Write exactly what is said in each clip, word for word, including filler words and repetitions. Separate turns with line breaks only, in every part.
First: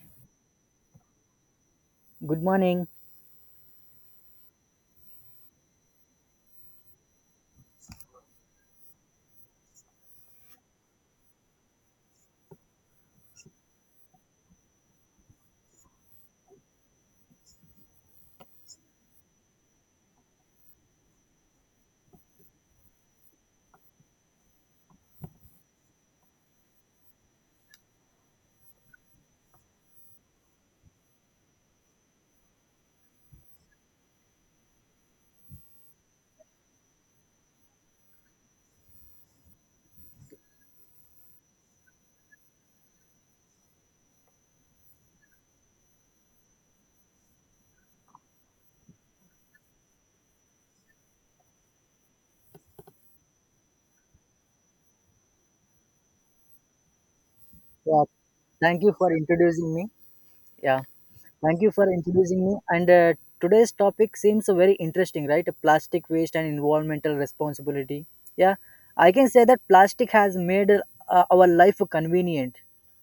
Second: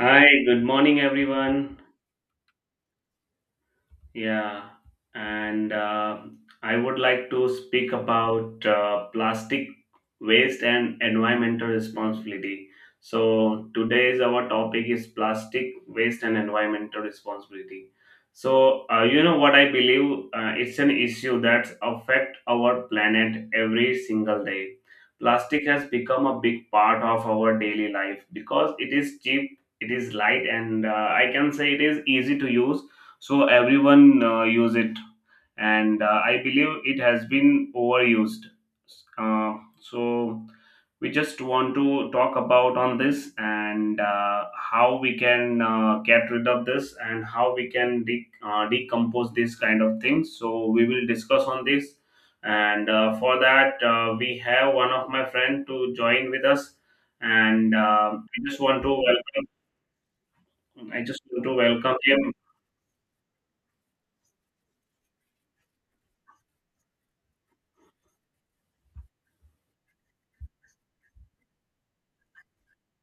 Hi, good morning, everyone.
Good morning.
Yeah, and uh, I would like to speak about uh, plastic waste and environmental responsibility. So, today's our topic is plastic waste and environmental responsibility. So, uh, you know what I believe uh, it's an issue that affect our planet every single day. Plastic has become a big part of our daily life because it is cheap, it is light, and uh, I can say it is easy to use, so everyone uh, use it, and uh, I believe it has been overused. Uh, so we just want to talk about on this, and uh, how we can uh, get rid of this and how we can de- uh, decompose these kind of things, so we will discuss on this. And uh, for that uh, we have one of my friend to join with us, and
Yeah,
uh, I just
thank
want to
you for
welcome,
introducing me. Yeah,
I just want to
thank you for
welcome him.
introducing me. And uh, Today's topic seems very interesting, right? Plastic waste and environmental responsibility. Yeah, I can say that plastic has made uh, our life convenient,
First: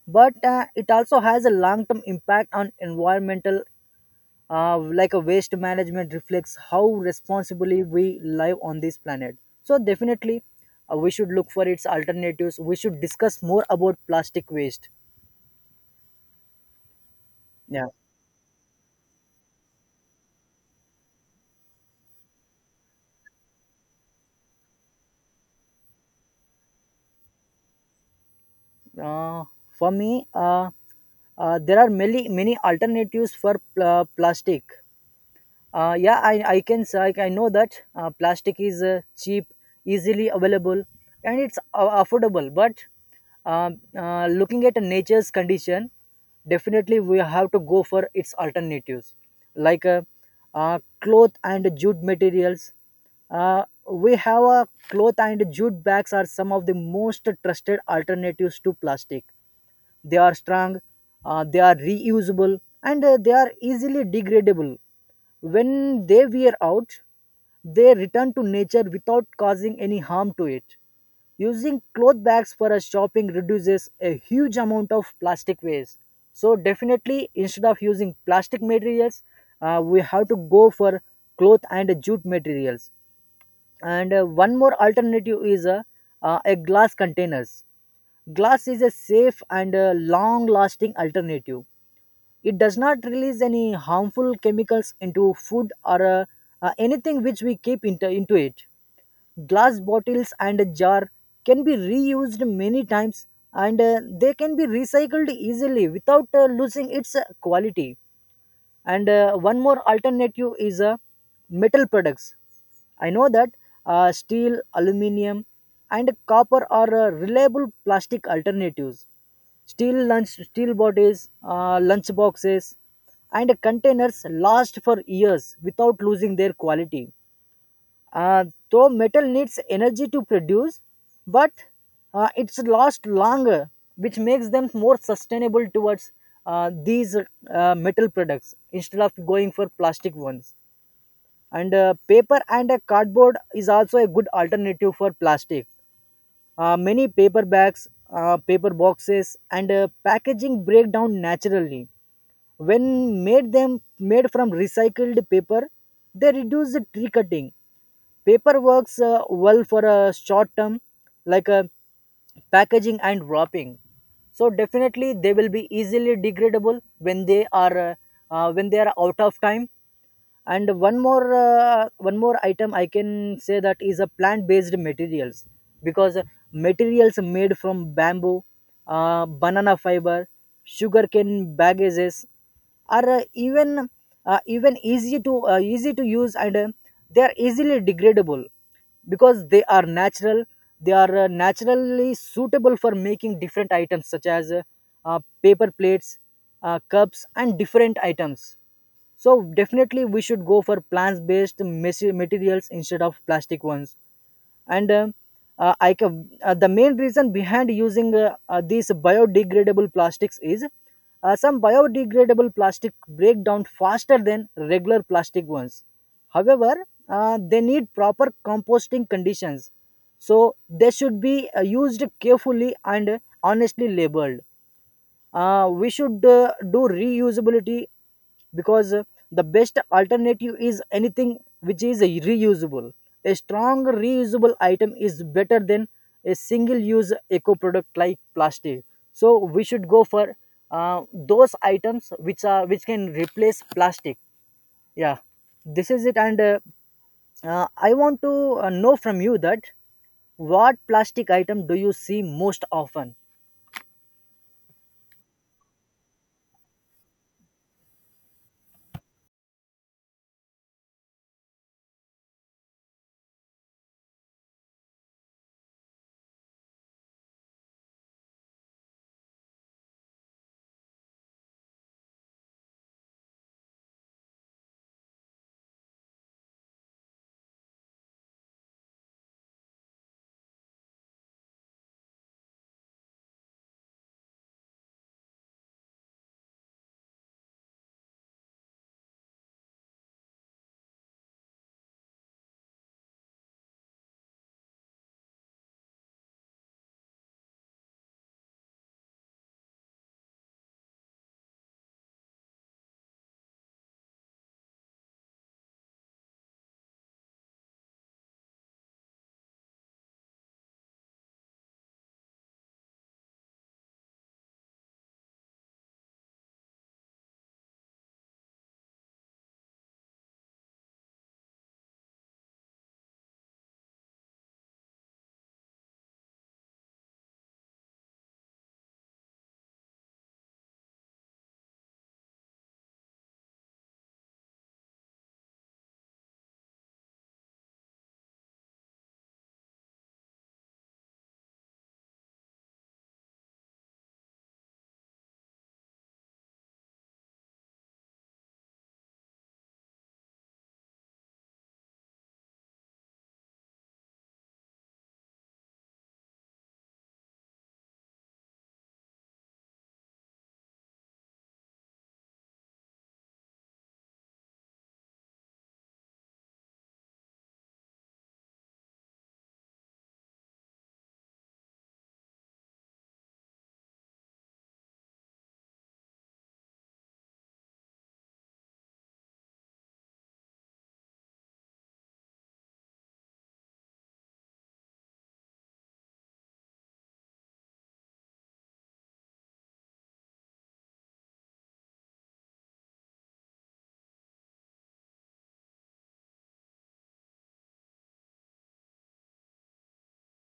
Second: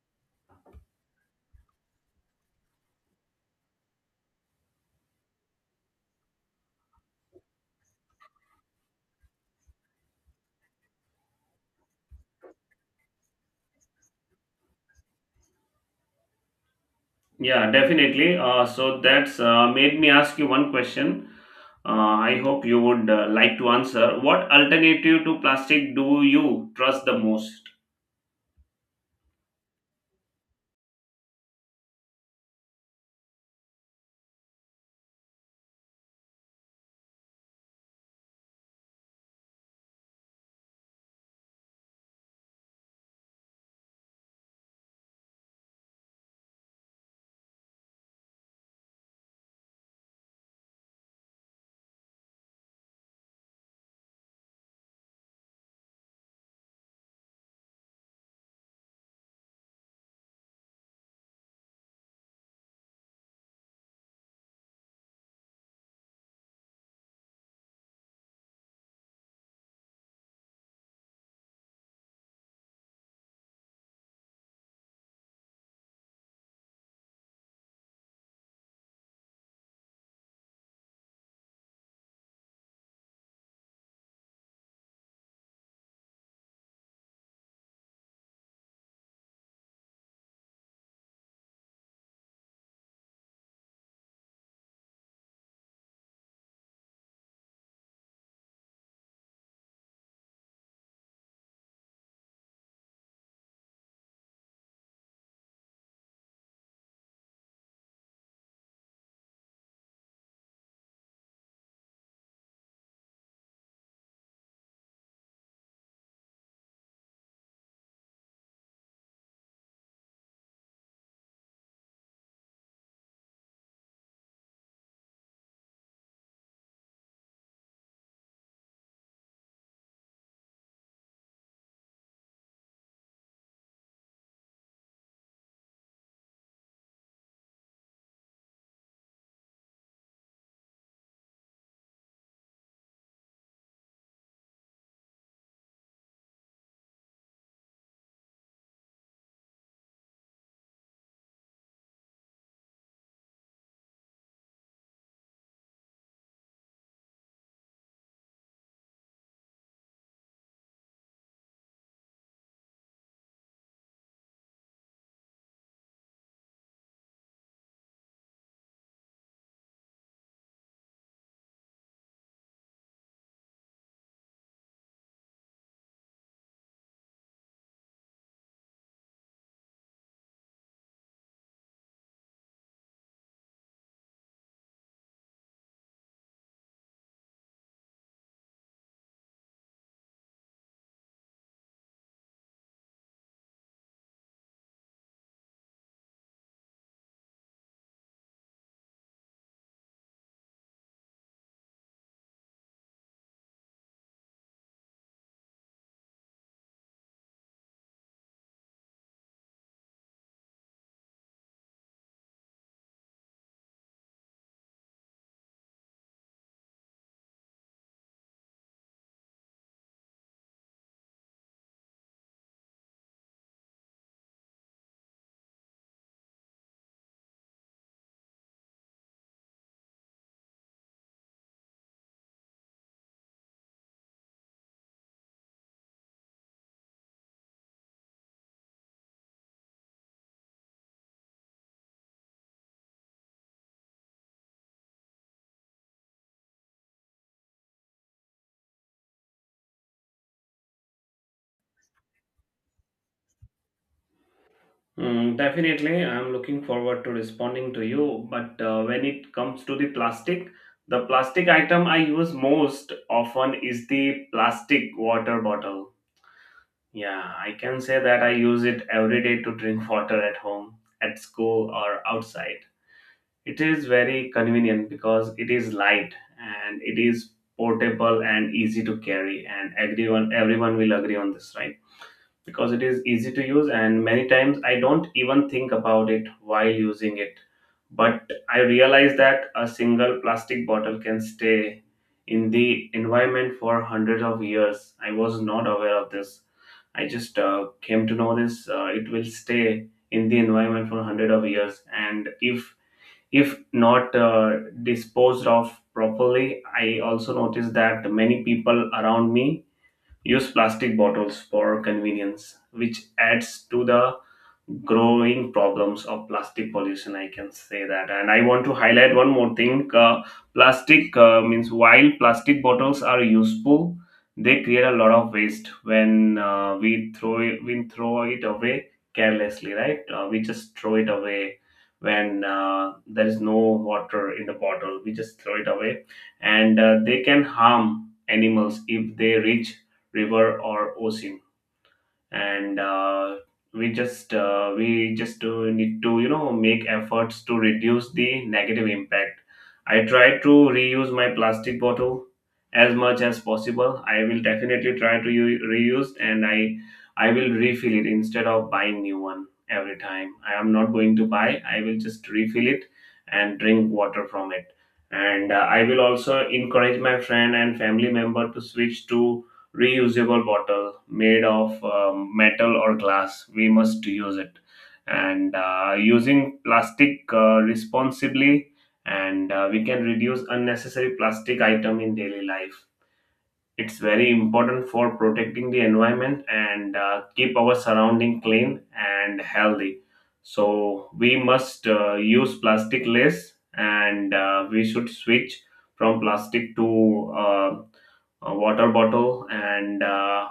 but uh, it also has a long-term impact on environmental, uh, like a waste management reflects how responsibly we live on this planet. So definitely uh, we should look for its alternatives. We should discuss more about plastic waste.
Yeah,
Yeah.
definitely. Uh, so that's uh, made me ask you one question. Uh, I hope you would uh, like to answer. What alternative to plastic do you trust the most?
uh, for me, uh, uh, there are many many alternatives for pl- uh, plastic. Uh, yeah, I, I can s- I, I know that uh, plastic is uh, cheap, easily available, and it's uh, affordable. But um, uh, looking at nature's condition, definitely we have to go for its alternatives, like uh, uh, cloth and jute materials. Uh, we have a cloth and jute bags are some of the most trusted alternatives to plastic. They are strong, uh, they are reusable, and uh, they are easily degradable. When they wear out, they return to nature without causing any harm to it. Using cloth bags for a shopping reduces a huge amount of plastic waste. So definitely, instead of using plastic materials, uh, we have to go for cloth and jute materials. And uh, one more alternative is uh, uh, a glass containers. Glass is a safe and uh, long-lasting alternative. It does not release any harmful chemicals into food or uh, uh, anything which we keep into, into it. Glass bottles and a jar can be reused many times, and uh, they can be recycled easily without uh, losing its uh, quality. And uh, one more alternative is uh, metal products. I know that uh, steel, aluminium, and copper are uh, reliable plastic alternatives. Steel lunch, steel bodies, uh, lunch boxes, and containers last for years without losing their quality. Uh, though metal needs energy to produce, but uh, it's last longer, which makes them more sustainable towards uh, these uh, metal products instead of going for plastic ones. And uh, paper and a cardboard is also a good alternative for plastic. Uh, many paper bags, uh, paper boxes, and uh, packaging break down naturally. When made them made from recycled paper, they reduce the tree cutting. Paper works uh, well for a short term, like uh, packaging and wrapping. So definitely they will be easily degradable when they are uh, uh, when they are out of time. And one more, uh, one more item I can say that is a plant based materials, because materials made from bamboo, uh, banana fiber, sugarcane baggages are uh, even uh, even easy to uh, easy to use, and uh, they are easily degradable because they are natural. They are uh, naturally suitable for making different items such as uh, uh, paper plates, uh, cups, and different items. So definitely we should go for plant-based materials instead of plastic ones. And uh, uh, I ca- uh, the main reason behind using uh, uh, these biodegradable plastics is uh, some biodegradable plastic break down faster than regular plastic ones. However, uh, they need proper composting conditions, so they should be uh, used carefully and honestly labeled. Uh, we should uh, do reusability, because uh, the best alternative is anything which is reusable. A strong reusable item is better than a single use eco product like plastic. So we should go for uh, those items which are which can replace plastic. Yeah, this is it. And uh, uh, I want to uh, know from you that what plastic item do you see most often.
Mm, definitely, I'm looking forward to responding to you. But uh, when it comes to the plastic, the plastic item I use most often is the plastic water bottle. Yeah, I can say that I use it every day to drink water at home, at school, or outside. It is very convenient because it is light and it is portable and easy to carry, and everyone everyone will agree on this, right? Because it is easy to use, and many times I don't even think about it while using it. But I realize that a single plastic bottle can stay in the environment for hundreds of years. I was not aware of this. I just uh, came to know this. Uh, it will stay in the environment for hundred of years, and if if not uh, disposed of properly. I also noticed that many people around me use plastic bottles for convenience, which adds to the growing problems of plastic pollution, I can say that. And I want to highlight one more thing. Uh, plastic uh, means While plastic bottles are useful, they create a lot of waste when uh, we throw it, we throw it away carelessly, right? Uh, we just throw it away when uh, there is no water in the bottle, we just throw it away. And uh, they can harm animals if they reach river or ocean. And uh, we just uh, we just uh, need to you know make efforts to reduce the negative impact. I try to reuse my plastic bottle as much as possible. I will definitely try to u- reuse, and i i will refill it instead of buying new one every time. I am not going to buy, I will just refill it and drink water from it. And uh, I will also encourage my friend and family member to switch to reusable bottle made of um, metal or glass. We must use it. And uh, using plastic uh, responsibly, and uh, we can reduce unnecessary plastic item in daily life. It's very important for protecting the environment and uh, keep our surrounding clean and healthy. So we must uh, use plastic less, and uh, we should switch from plastic to uh, a water bottle, and uh,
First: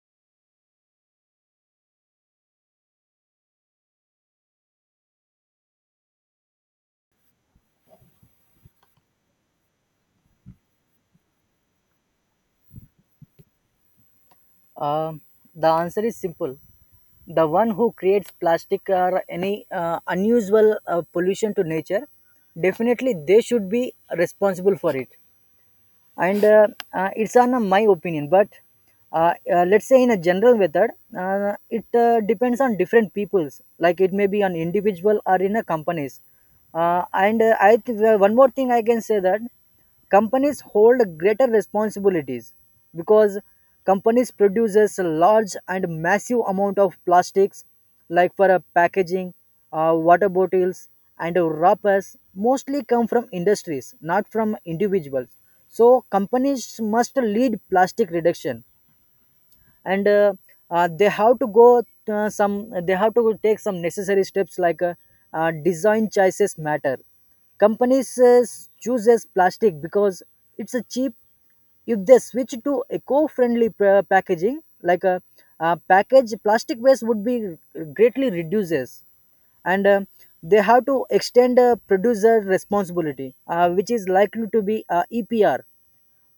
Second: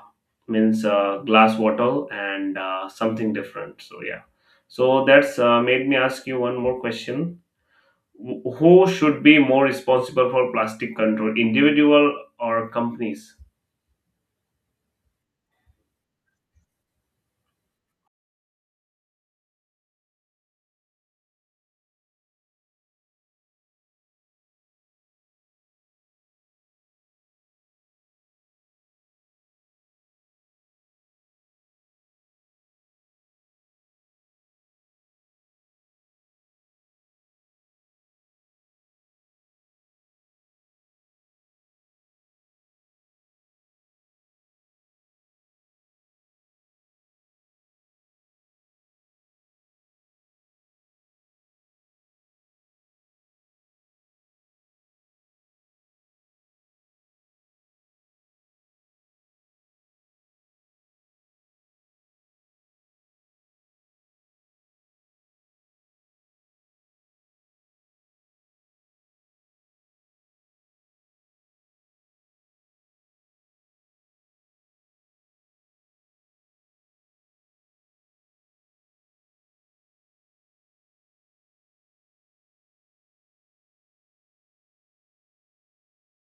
means uh, glass bottle, and uh, something different. So yeah, so that's uh, made me ask you one more question. Wh- who should be more responsible for plastic control, individual or companies?
Um, the answer is simple. The one who creates plastic or any uh, unusual uh, pollution to nature, definitely they should be responsible for it. And uh, uh, it's on uh, my opinion, but uh, uh, let's say in a general method, uh, it uh, depends on different peoples, like it may be on individual or in a companies. Uh, and uh, i th- uh, one more thing I can say that companies hold greater responsibilities, because companies produces a large and massive amount of plastics, like for a packaging, uh, water bottles, and wrappers mostly come from industries, not from individuals. So companies must lead plastic reduction. And uh, uh, they have to go uh, some they have to take some necessary steps, like uh, uh, design choices matter. Companies uh, chooses plastic because it's a cheap. If they switch to eco-friendly pa- packaging like a, uh package, plastic waste would be greatly reduces. And uh, they have to extend uh, producer responsibility, uh, which is likely to be uh, EPR.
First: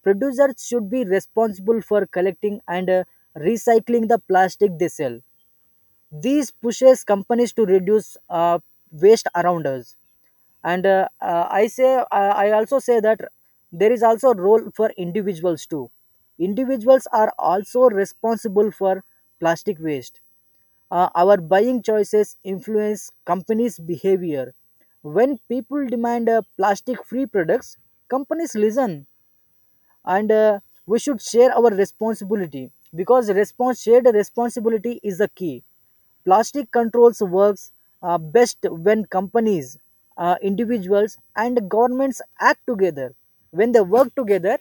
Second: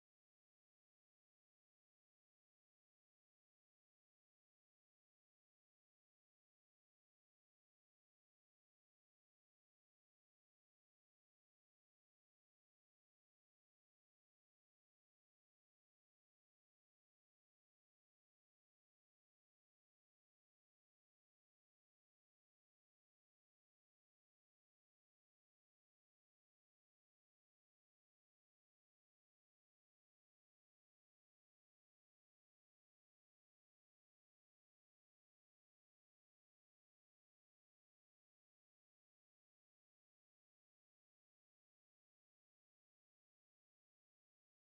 Producers should be responsible for collecting and uh, recycling the plastic they sell. This pushes companies to reduce uh, waste around us. And uh, uh, i say uh, I also say that there is also a role for individuals too. Individuals are also responsible for plastic waste. Uh, our buying choices influence companies' behavior. When people demand uh, plastic free products, companies listen. And uh, we should share our responsibility, because response, shared responsibility is the key. Plastic controls works uh, best when companies, uh, individuals, and governments act together. When they work together,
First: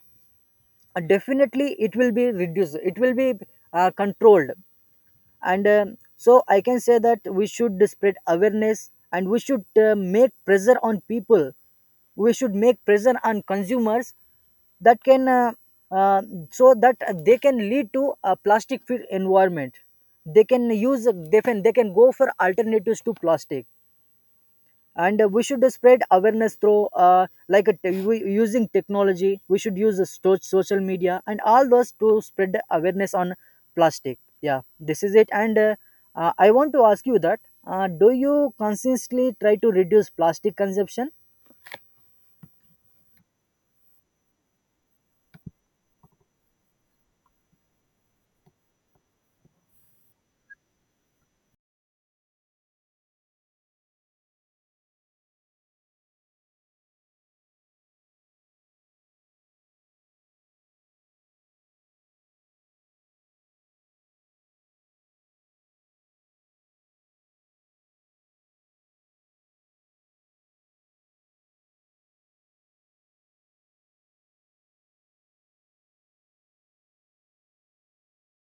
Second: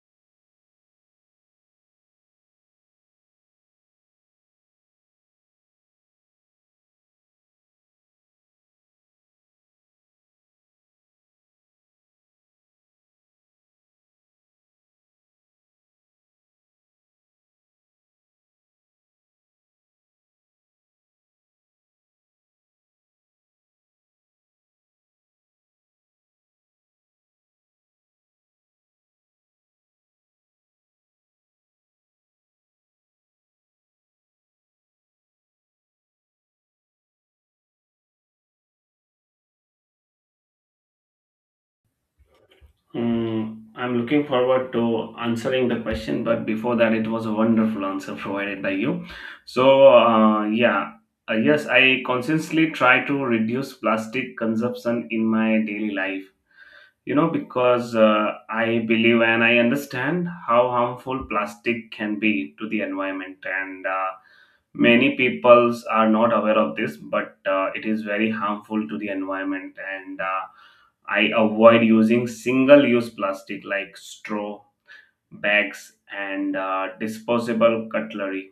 uh, definitely it will be reduced, it will be uh, controlled. And um, so I can say that we should spread awareness, and we should uh, make pressure on people. We should make pressure on consumers, that can uh, uh, so that they can lead to a plastic free environment. They can use, they can they can go for alternatives to plastic. And uh, we should uh, spread awareness through uh, like a te- we- using technology. We should use the sto- social media and all those to spread the awareness on plastic. Yeah, this is it. And uh, uh, I want to ask you that uh, do you consistently try to reduce plastic consumption.
Mm, I'm looking forward to answering the question, but before that, it was a wonderful answer provided by you. So, uh, yeah, uh, yes, I consciously try to reduce plastic consumption in my daily life, you know because uh, I believe and I understand how harmful plastic can be to the environment. And uh, many peoples are not aware of this, but uh, it is very harmful to the environment. And uh, I avoid using single use plastic like straw, bags, and uh, disposable cutlery.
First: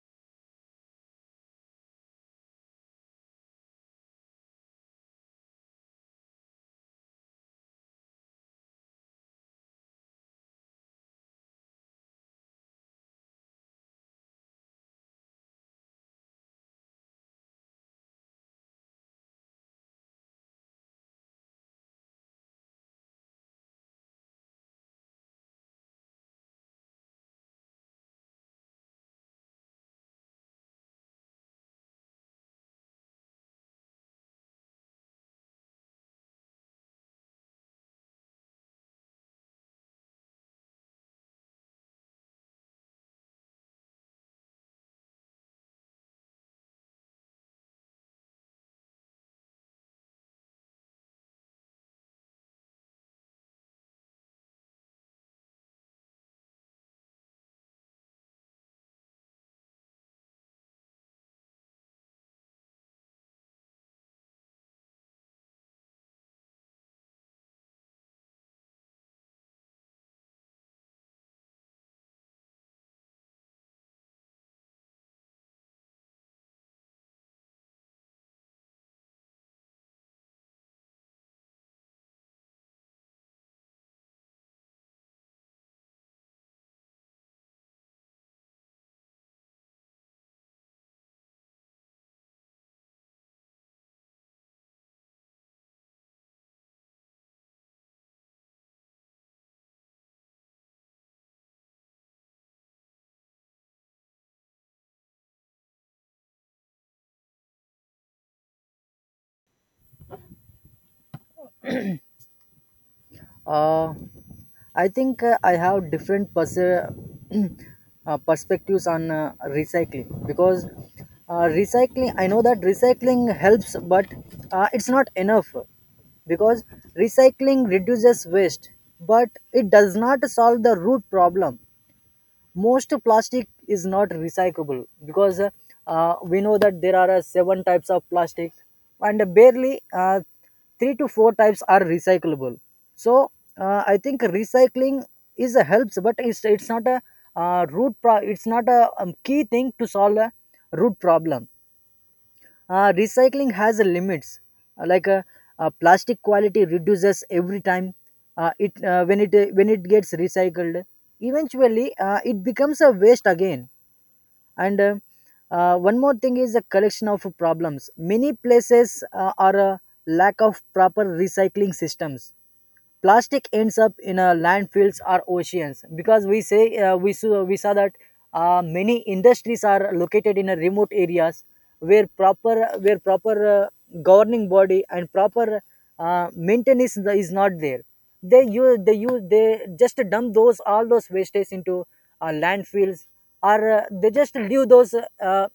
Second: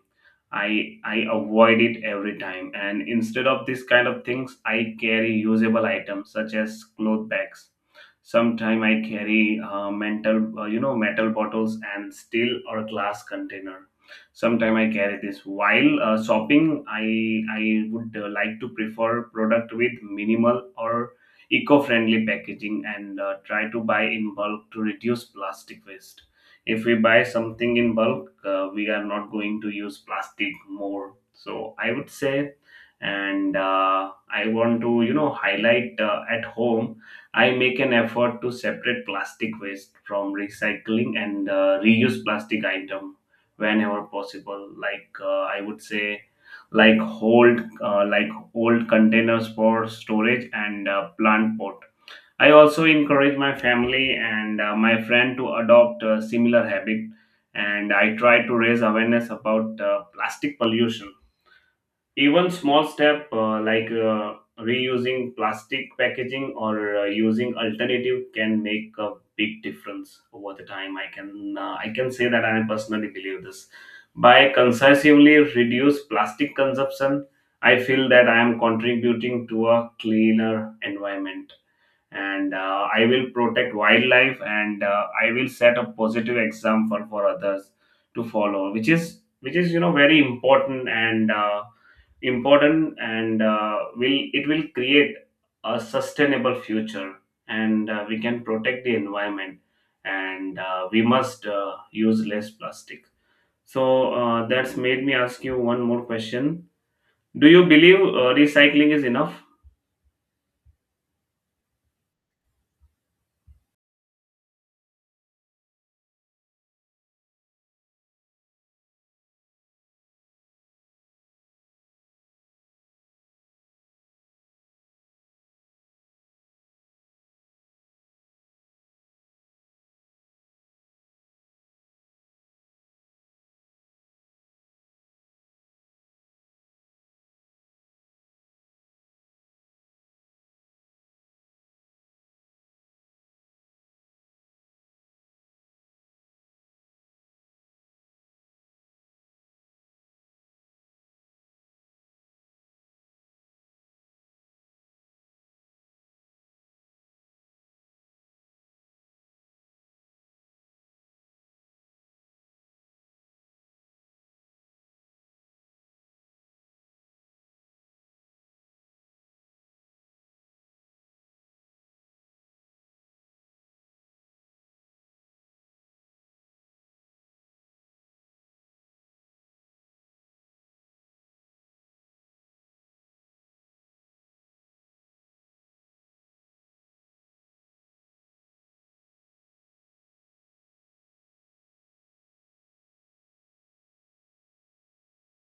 I I avoid it every time. And instead of this kind of things, I carry usable items such as cloth bags. Sometimes I carry uh, mental, uh, you know, metal bottles and steel or glass container. Sometimes I carry this. While uh, shopping, I I would uh, like to prefer product with minimal or eco-friendly packaging, and uh, try to buy in bulk to reduce plastic waste. If we buy something in bulk, uh, we are not going to use plastic more, so I would say. And uh, I want to you know highlight, uh, at home I make an effort to separate plastic waste from recycling, and uh, reuse plastic item whenever possible, like uh, I would say, like hold uh, like old containers for storage and uh, plant pot. I also encourage my family and uh, my friend to adopt a similar habit, and I try to raise awareness about uh, plastic pollution. Even small step uh, like uh, reusing plastic packaging or uh, using alternative can make a big difference over the time. I can uh, I can say that I personally believe this. By concisively reduce plastic consumption, I feel that I am contributing to a cleaner environment, and uh, I will protect wildlife, and uh, I will set a positive example for others to follow, which is which is you know very important, and uh, important and uh, will it will create a sustainable future. And uh, we can protect the environment, and uh, we must uh, use less plastic. So uh, that's made me ask you one more question. Do you believe uh, recycling is enough?
Uh, I think uh, I have different pers- uh, perspectives on uh, recycling, because uh, recycling, I know that recycling helps, but uh, it's not enough, because recycling reduces waste, but it does not solve the root problem. Most plastic is not recyclable, because uh, uh, we know that there are uh, seven types of plastic, and barely uh, three to four types are recyclable. So uh, I think recycling is a helps, but it's it's not a uh, root pro- it's not a um, key thing to solve a root problem. Uh, recycling has a limits. Uh, like uh, uh, plastic quality reduces every time uh, it uh, when it uh, when it gets recycled. Eventually, uh, it becomes a waste again. And uh, uh, one more thing is a collection of problems. Many places uh, are a lack of proper recycling systems. Plastic ends up in uh, landfills or oceans, because we say uh, we, saw, we saw that uh, many industries are located in uh, remote areas where proper, where proper uh, governing body and proper uh, maintenance is is not there. they use they use they just dump those, all those wastes into uh, landfills, or uh, they just leave those uh, uh,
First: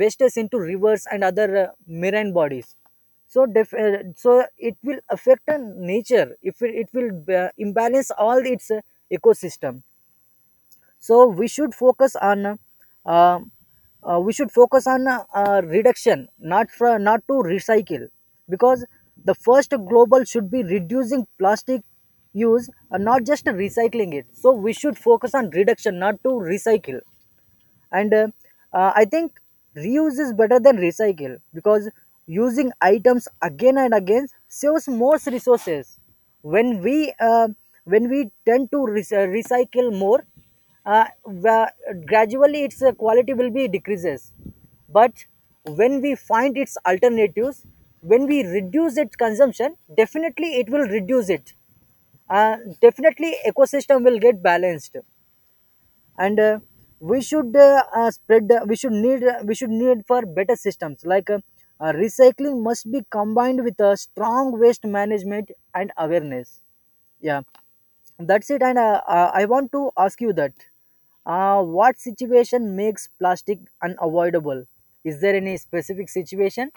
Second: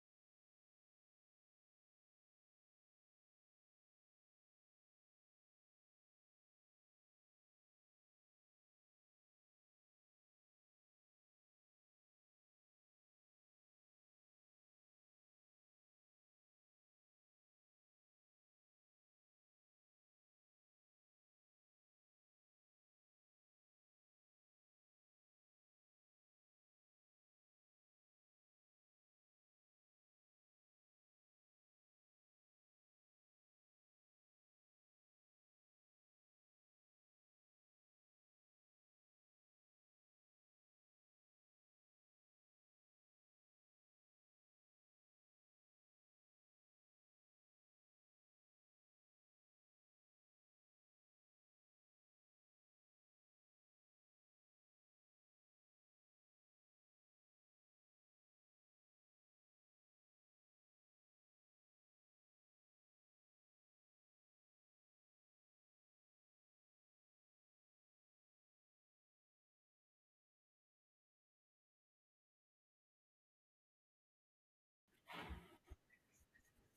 wastes into rivers and other uh, marine bodies. So def- uh, so it will affect on nature. If it, it will uh, imbalance all its uh, ecosystem. So we should focus on uh, uh, uh, we should focus on uh, uh, reduction, not for, not to recycle, because the first global should be reducing plastic use and not just recycling it. So we should focus on reduction, not to recycle. And uh, uh, I think reuse is better than recycle, because using items again and again saves most resources. When we uh, when we tend to re- uh, recycle more, uh, wa- gradually its uh, quality will be decreases. But when we find its alternatives, when we reduce its consumption, definitely it will reduce it. Uh, definitely ecosystem will get balanced. And uh, we should uh, uh, spread uh, we should need uh, we should need for better systems, like uh, uh, recycling must be combined with a strong waste management and awareness. Yeah, that's it. And uh, uh, I want to ask you that uh, what situation makes plastic unavoidable. Is there any specific situation?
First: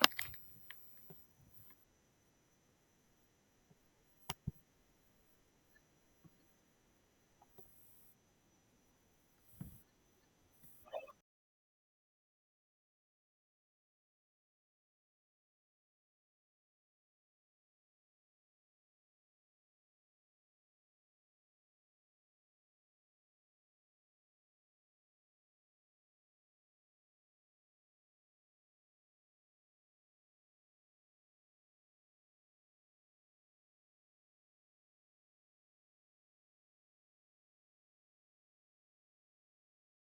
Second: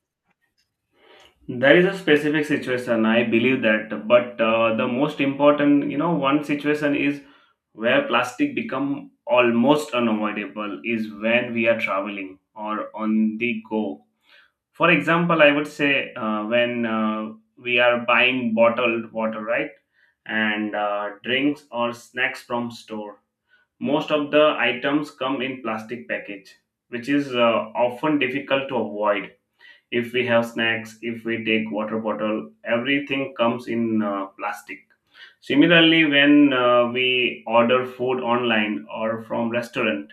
There is a specific situation, I believe that, but uh, the most important, you know, one situation is where plastic become almost unavoidable is when we are traveling or on the go. For example, I would say uh, when uh, we are buying bottled water, right, and uh, drinks or snacks from store. Most of the items come in plastic package, which is uh, often difficult to avoid. If we have snacks, if we take water bottle, everything comes in uh, plastic. Similarly, when uh, we order food online or from restaurant,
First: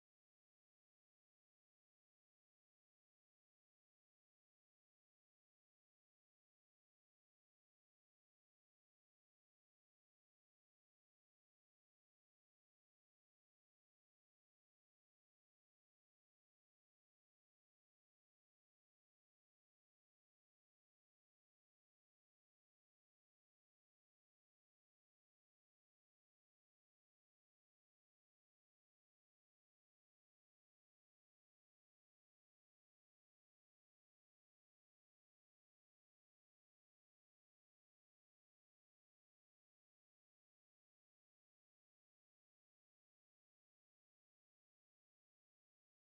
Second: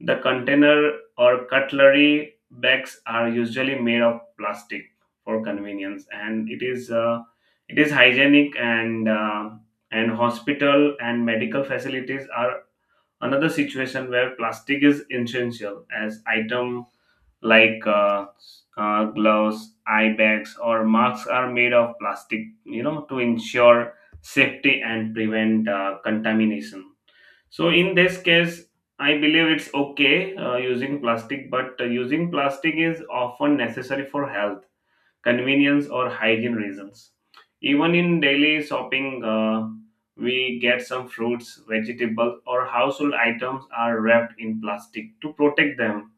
the container or cutlery bags are usually made of plastic for convenience, and it is uh, it is hygienic. And uh, and hospital and medical facilities are another situation where plastic is essential as item, like uh, uh, gloves, eye bags, or masks are made of plastic, you know, to ensure safety and prevent uh, contamination. So, in this case, I believe it's okay uh, using plastic, but uh, using plastic is often necessary for health, convenience, or hygiene reasons. Even in daily shopping, uh, we get some fruits, vegetables, or household items are wrapped in plastic to protect them,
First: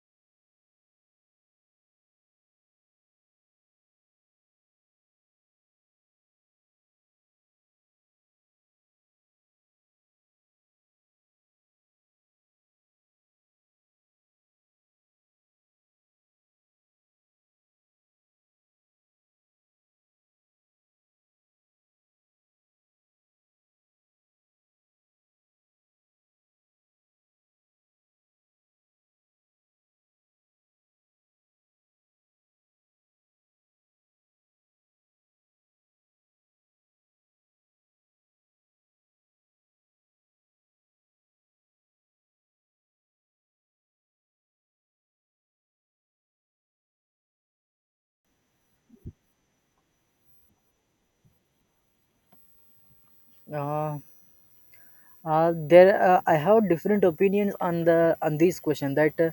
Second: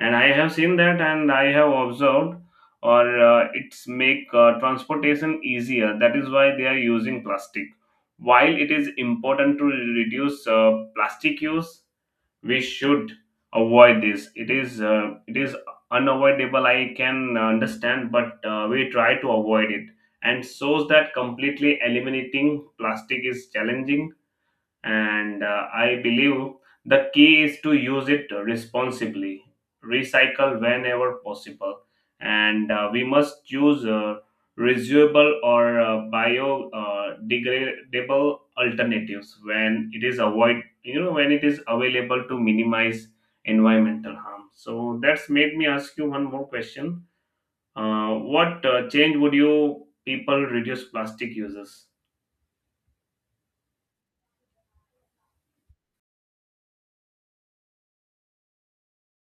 and I have seen that and I have observed. Or uh, it's make uh, transportation easier, that is why they are using plastic. While it is important to reduce uh, plastic use, we should avoid this. It is uh, it is unavoidable, I can understand, but uh, we try to avoid it, and shows that completely eliminating plastic is challenging. And uh, I believe the key is to use it responsibly, recycle whenever possible, and uh, we must use uh, reusable or uh, biodegradable alternatives when it is avoid, you know when it is available to minimize environmental harm. So that's made me ask you one more question. Uh, what uh, change would you people reduce plastic uses?
uh, Uh, there, uh, I have different opinions on the on this question that uh,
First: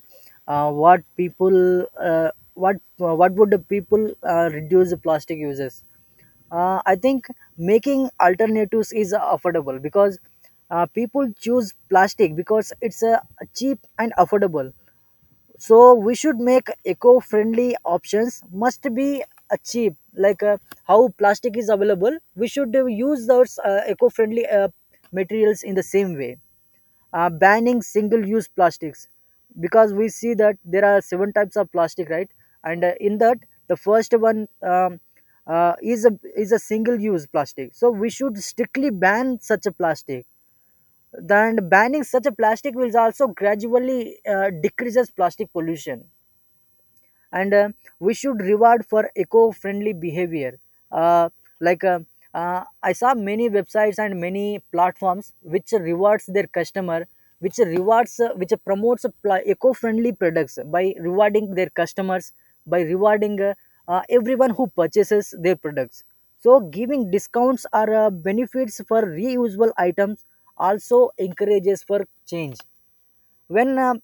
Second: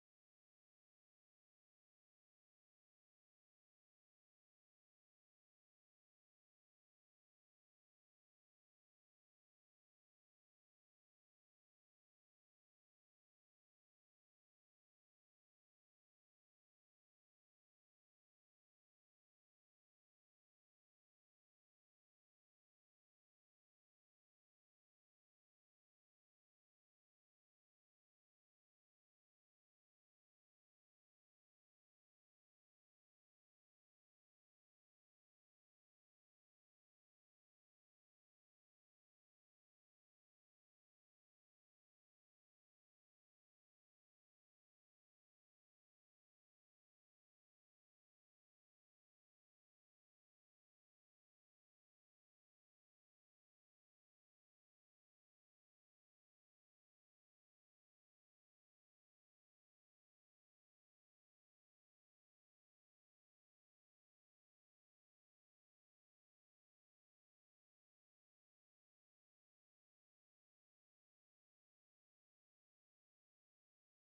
uh, what people uh, what uh, what would the people uh, reduce the plastic uses. Uh, I think making alternatives is affordable because uh, people choose plastic because it's uh, cheap and affordable, so we should make eco-friendly options must be uh, cheap like uh, how plastic is available. We should uh, use those uh, eco-friendly uh, materials in the same way. Uh, banning single-use plastics because we see that there are seven types of plastic, right? And uh, in that, the first one um, uh, is a is a single-use plastic, so we should strictly ban such a plastic. Then banning such a plastic will also gradually uh, decreases plastic pollution. And uh, We should reward for eco-friendly behavior. uh, like uh, uh, I saw many websites and many platforms which rewards their customer, which rewards uh, which promotes pl- eco-friendly products by rewarding their customers, by rewarding uh, uh, everyone who purchases their products. So giving discounts or uh, benefits for reusable items also encourages for change. When uh,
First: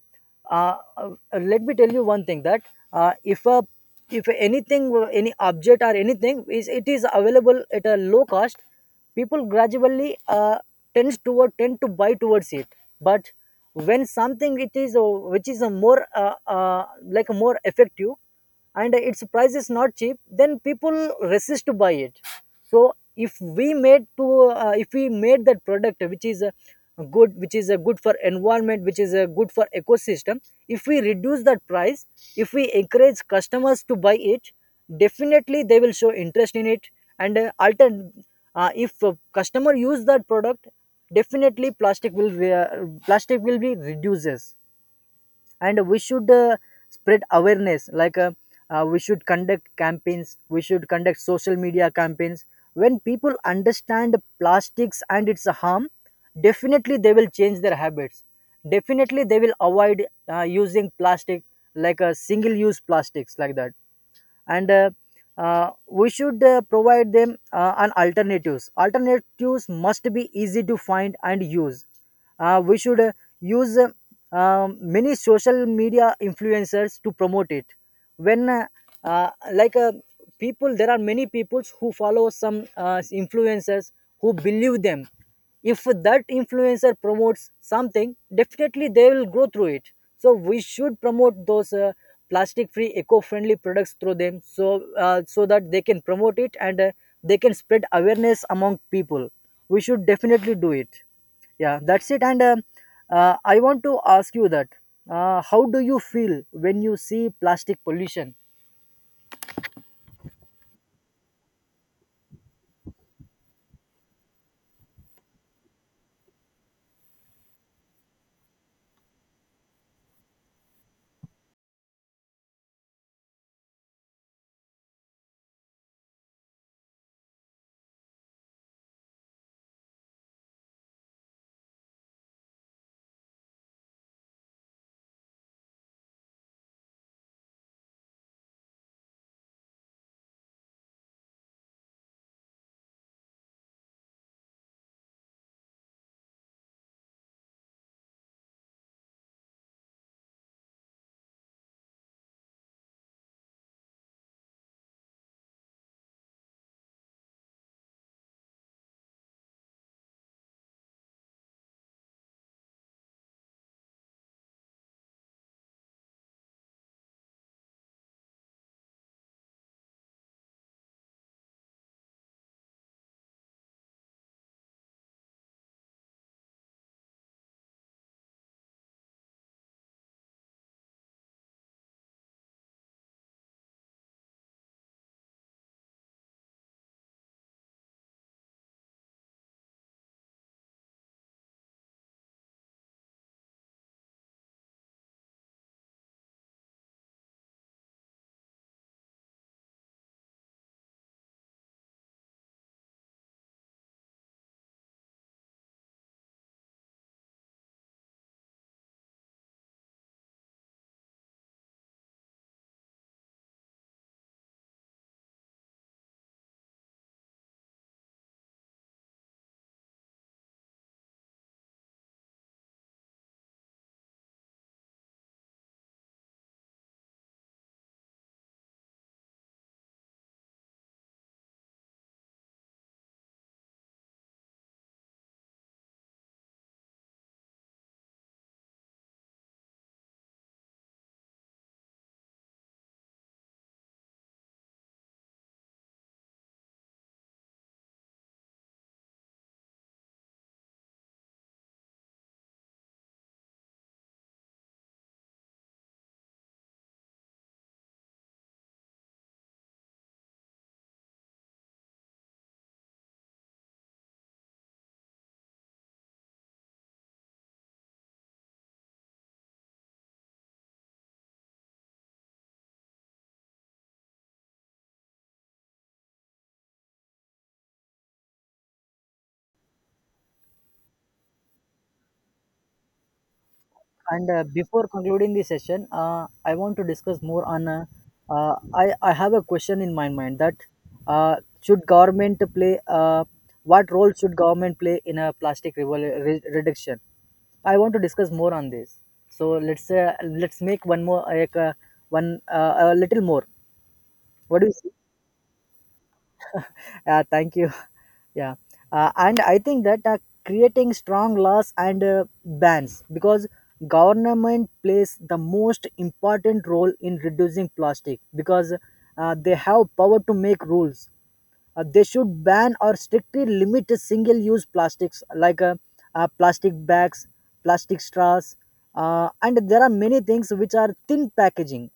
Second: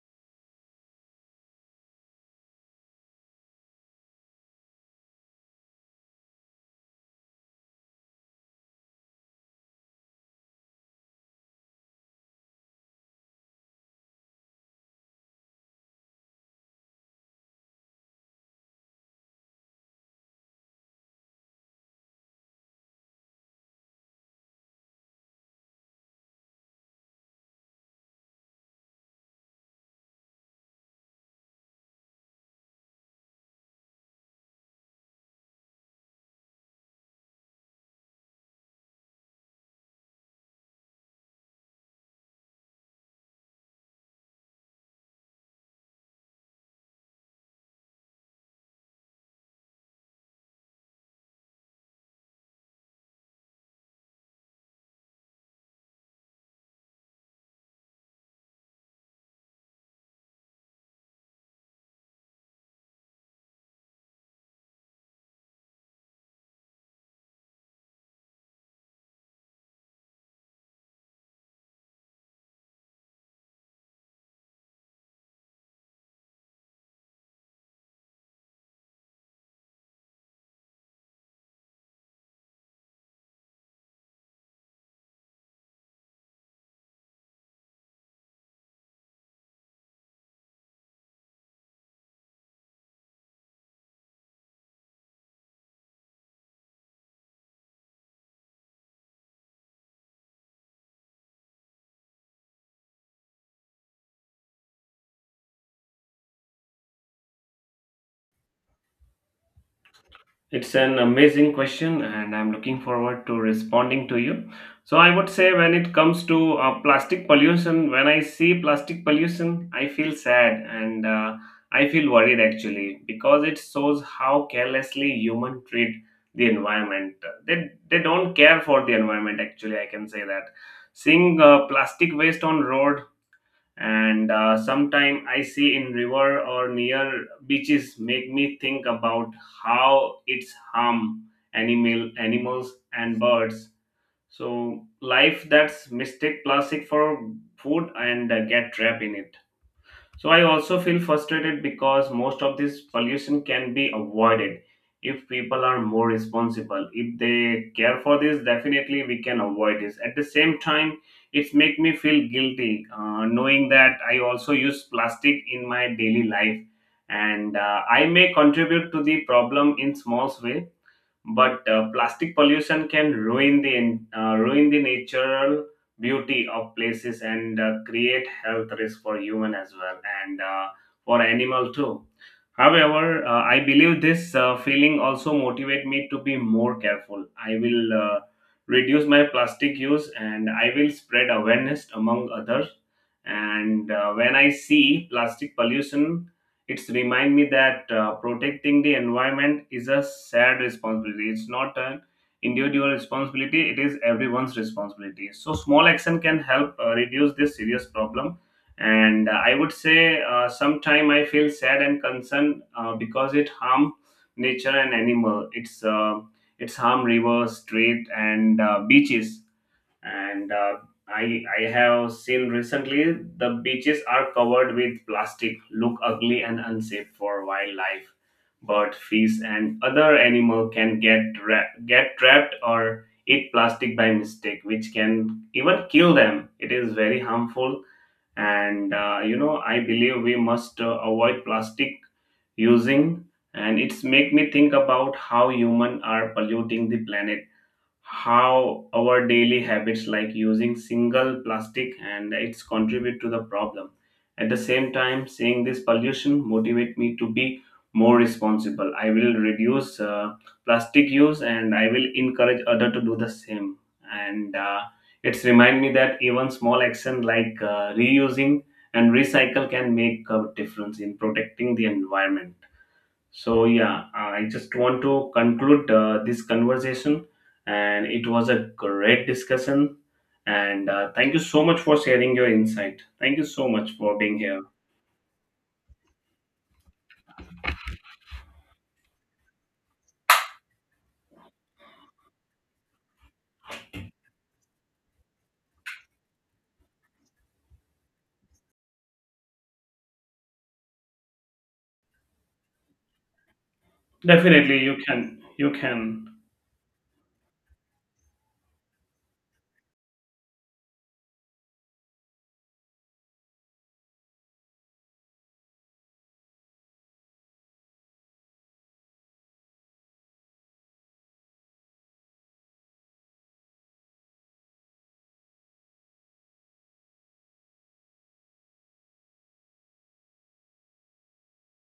uh, uh, Let me tell you one thing, that uh, if a if anything any object or anything is, it is available at a low cost, people gradually uh, tends toward tend to buy towards it. But when something, it is uh, which is a more uh, uh, like a more effective and its price is not cheap, then people resist to buy it. So if we made to uh, if we made that product which is uh, good, which is a good for environment, which is a good for ecosystem, if we reduce that price, if we encourage customers to buy it, definitely they will show interest in it. and uh, altern- uh, if a customer use that product, definitely plastic will be, uh, plastic will be reduces. And we should uh, spread awareness, like uh, uh, we should conduct campaigns, we should conduct social media campaigns. When people understand plastics and its harm, definitely they will change their habits, definitely they will avoid uh, using plastic, like a single use plastics, like that. And uh, uh, we should uh, provide them uh, an alternatives. Alternatives must be easy to find and use. Uh, we should uh, use uh, um, many social media influencers to promote it. When uh, uh, like uh, people There are many people who follow some uh, influencers, who believe them. If that influencer promotes something, definitely they will go through it. So we should promote those uh, plastic free eco friendly products through them, so uh, so that they can promote it and uh, they can spread awareness among people. We should definitely do it. Yeah, that's it. And uh, uh, I want to ask you that, uh, how do you feel when you see plastic pollution?
It's an amazing question, and I'm looking forward to responding to you. So, I would say when it comes to uh, plastic pollution, when I see plastic pollution, I feel sad, and uh, I feel worried actually, because it shows how carelessly human treat the environment. They, they don't care for the environment, actually, I can say that. Seeing uh, plastic waste on road, and uh, sometime I see in river or near beaches, make me think about how it's harm animal animals and birds, so life that's mistake plastic for food and uh, get trapped in it. So I also feel frustrated because most of this pollution can be avoided if people are more responsible. If they care for this, definitely we can avoid this. At the same time, it's make me feel guilty uh, knowing that I also use plastic in my daily life, and uh, I may contribute to the problem in small way. But uh, plastic pollution can ruin the en- uh, ruin the natural beauty of places, and uh, create health risk for human as well, and uh, for animal too. However, uh, I believe this uh, feeling also motivate me to be more careful. I will uh, reduce my plastic use and I will spread awareness among others. And uh, when I see plastic pollution, it's remind me that uh, protecting the environment is a shared responsibility. It's not an individual responsibility. It is everyone's responsibility. So small action can help uh, reduce this serious problem. And uh, I would say uh, sometime I feel sad and concerned, uh, because it harm nature and animal, it's uh, it's harm rivers, street, and uh, beaches. And uh, i i have seen recently the beaches are covered with plastic, look ugly and unsafe for wildlife. Bird, fish, and other animal can get tra- get trapped or eat plastic by mistake, which can even kill them. It is very harmful. And uh, you know I believe we must uh, avoid plastic using. And it's make me think about how human are polluting the planet, how our daily habits like using single plastic and its contribute to the problem. At the same time, seeing this pollution motivate me to be more responsible. I will reduce uh, plastic use, and I will encourage other to do the same. And uh, it's remind me that even small action like uh, reusing and recycle can make a difference in protecting the environment. So, yeah, I just want to conclude uh, this conversation, and it was a great discussion. And uh, thank you so much for sharing your insight. Thank you so much for
And
being
uh,
here.
before concluding the session, uh, I want to discuss more on. Uh, uh, I I have a question in my mind, that uh, should government play? Uh, what role should government play in a plastic revol- re- reduction? I want to discuss more on this. So let's uh, let's make one more, like uh, one uh, a little more. What do you
Definitely,
say?
you can. You can.
Yeah, thank you. Yeah, uh, and I think that uh, creating strong laws and uh, bans, because government plays the most important role in reducing plastic, because uh, they have power to make rules. Uh, they should ban or strictly limit single-use plastics, like uh, uh, plastic bags, plastic straws, uh, and there are many things which are thin packaging.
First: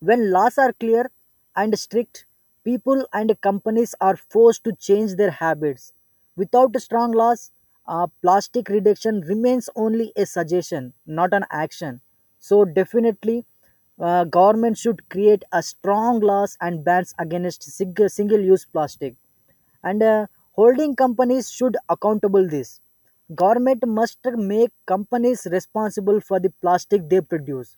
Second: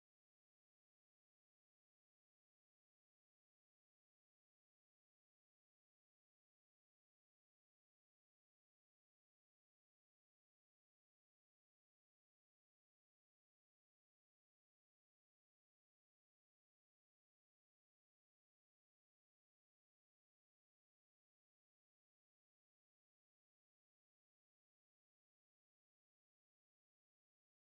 When laws are clear and strict, people and companies are forced to change their habits. Without strong laws, uh, plastic reduction remains only a suggestion, not an action. So, definitely, uh, government should create a strong laws and bans against single use plastic. And uh, Holding companies should accountable this. Government must make companies responsible for the plastic they produce.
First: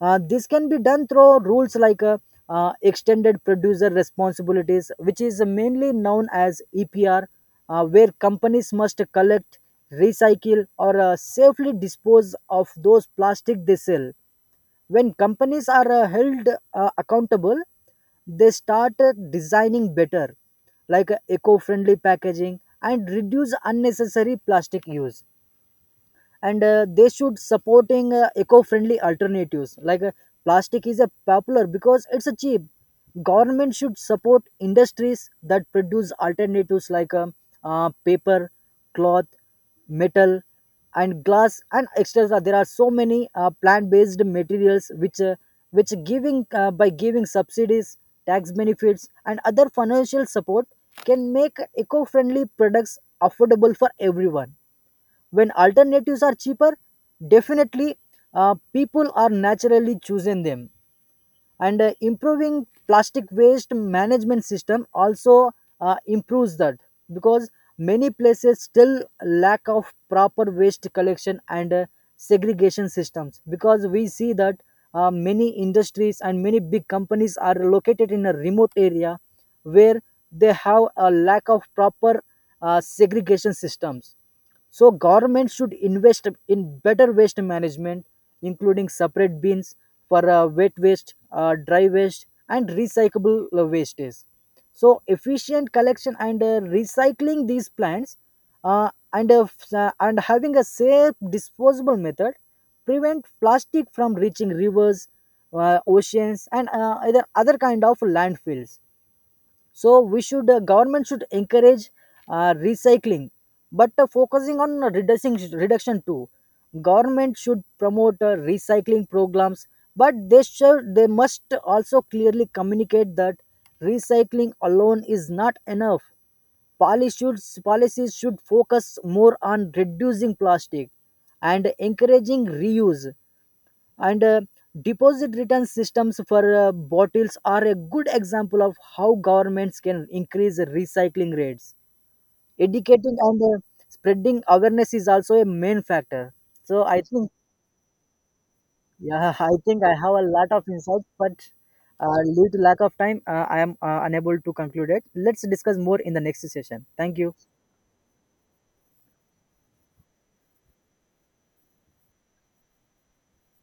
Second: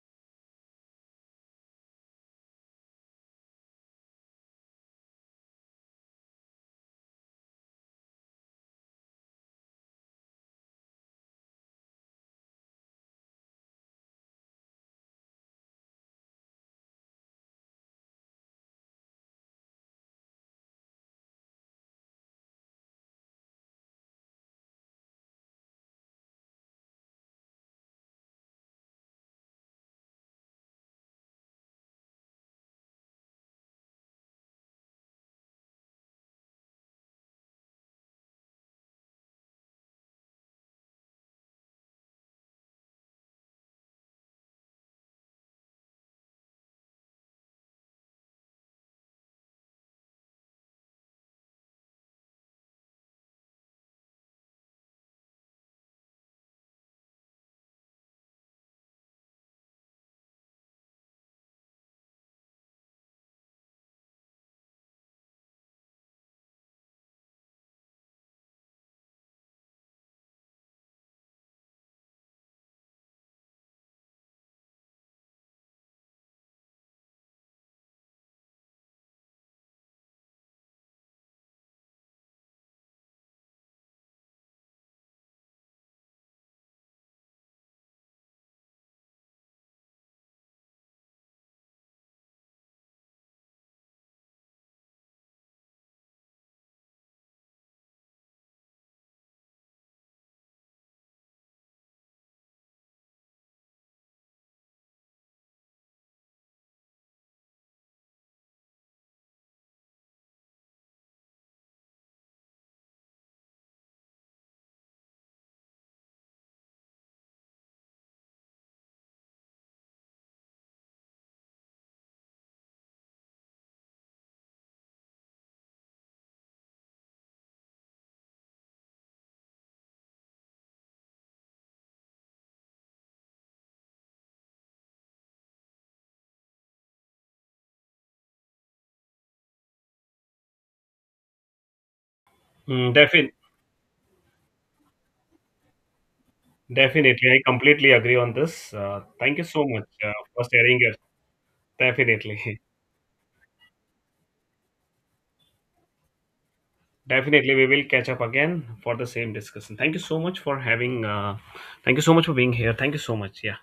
uh, This can be done through rules, like uh, uh, extended producer responsibilities, which is mainly known as E P R, uh, where companies must collect, recycle, or uh, safely dispose of those plastic they sell. When companies are uh, held uh, accountable, they start uh, designing better, like uh, eco friendly packaging, and reduce unnecessary plastic use. And uh, They should supporting uh, eco-friendly alternatives, like uh, plastic is a popular because it's a cheap. Government should support industries that produce alternatives, like um, uh, paper, cloth, metal, and glass, and etc. There are so many uh, plant-based materials which uh, which giving uh, by giving subsidies, tax benefits, and other financial support, can make eco-friendly products affordable for everyone. When alternatives are cheaper, definitely uh, people are naturally choosing them. And uh, improving plastic waste management system also uh, improves that, because many places still lack of proper waste collection and uh, segregation systems, because we see that uh, many industries and many big companies are located in a remote area, where they have a lack of proper uh, segregation systems. So government should invest in better waste management, including separate bins for uh, wet waste, uh, dry waste, and recyclable uh, wastes. So efficient collection and uh, recycling these plants, uh, and uh, f- uh, and having a safe disposable method, prevent plastic from reaching rivers, uh, oceans, and uh, other other kind of landfills. So we should uh, Government should encourage uh, recycling, but uh, focusing on reducing reduction too. Government should promote uh, recycling programs, but they should they must also clearly communicate that recycling alone is not enough. Policy should, policies should focus more on reducing plastic and encouraging reuse. And uh, Deposit return systems for uh, bottles are a good example of how governments can increase recycling rates.
Mm,
Educating
defi-
and uh, spreading awareness is also a main factor. So I think,
Definitely, I completely agree on this. Uh,
yeah,
thank you
I
so
think
much
I
uh,
have a
for
lot of
sharing your.
insights, but uh, due to
Definitely,
lack of time, uh, I am uh, unable to conclude it. Let's discuss more in the next session. Thank you.
definitely, we will catch up again for the same discussion. Thank you so much for having. Uh, thank you so much for being here. Thank you so much. Yeah.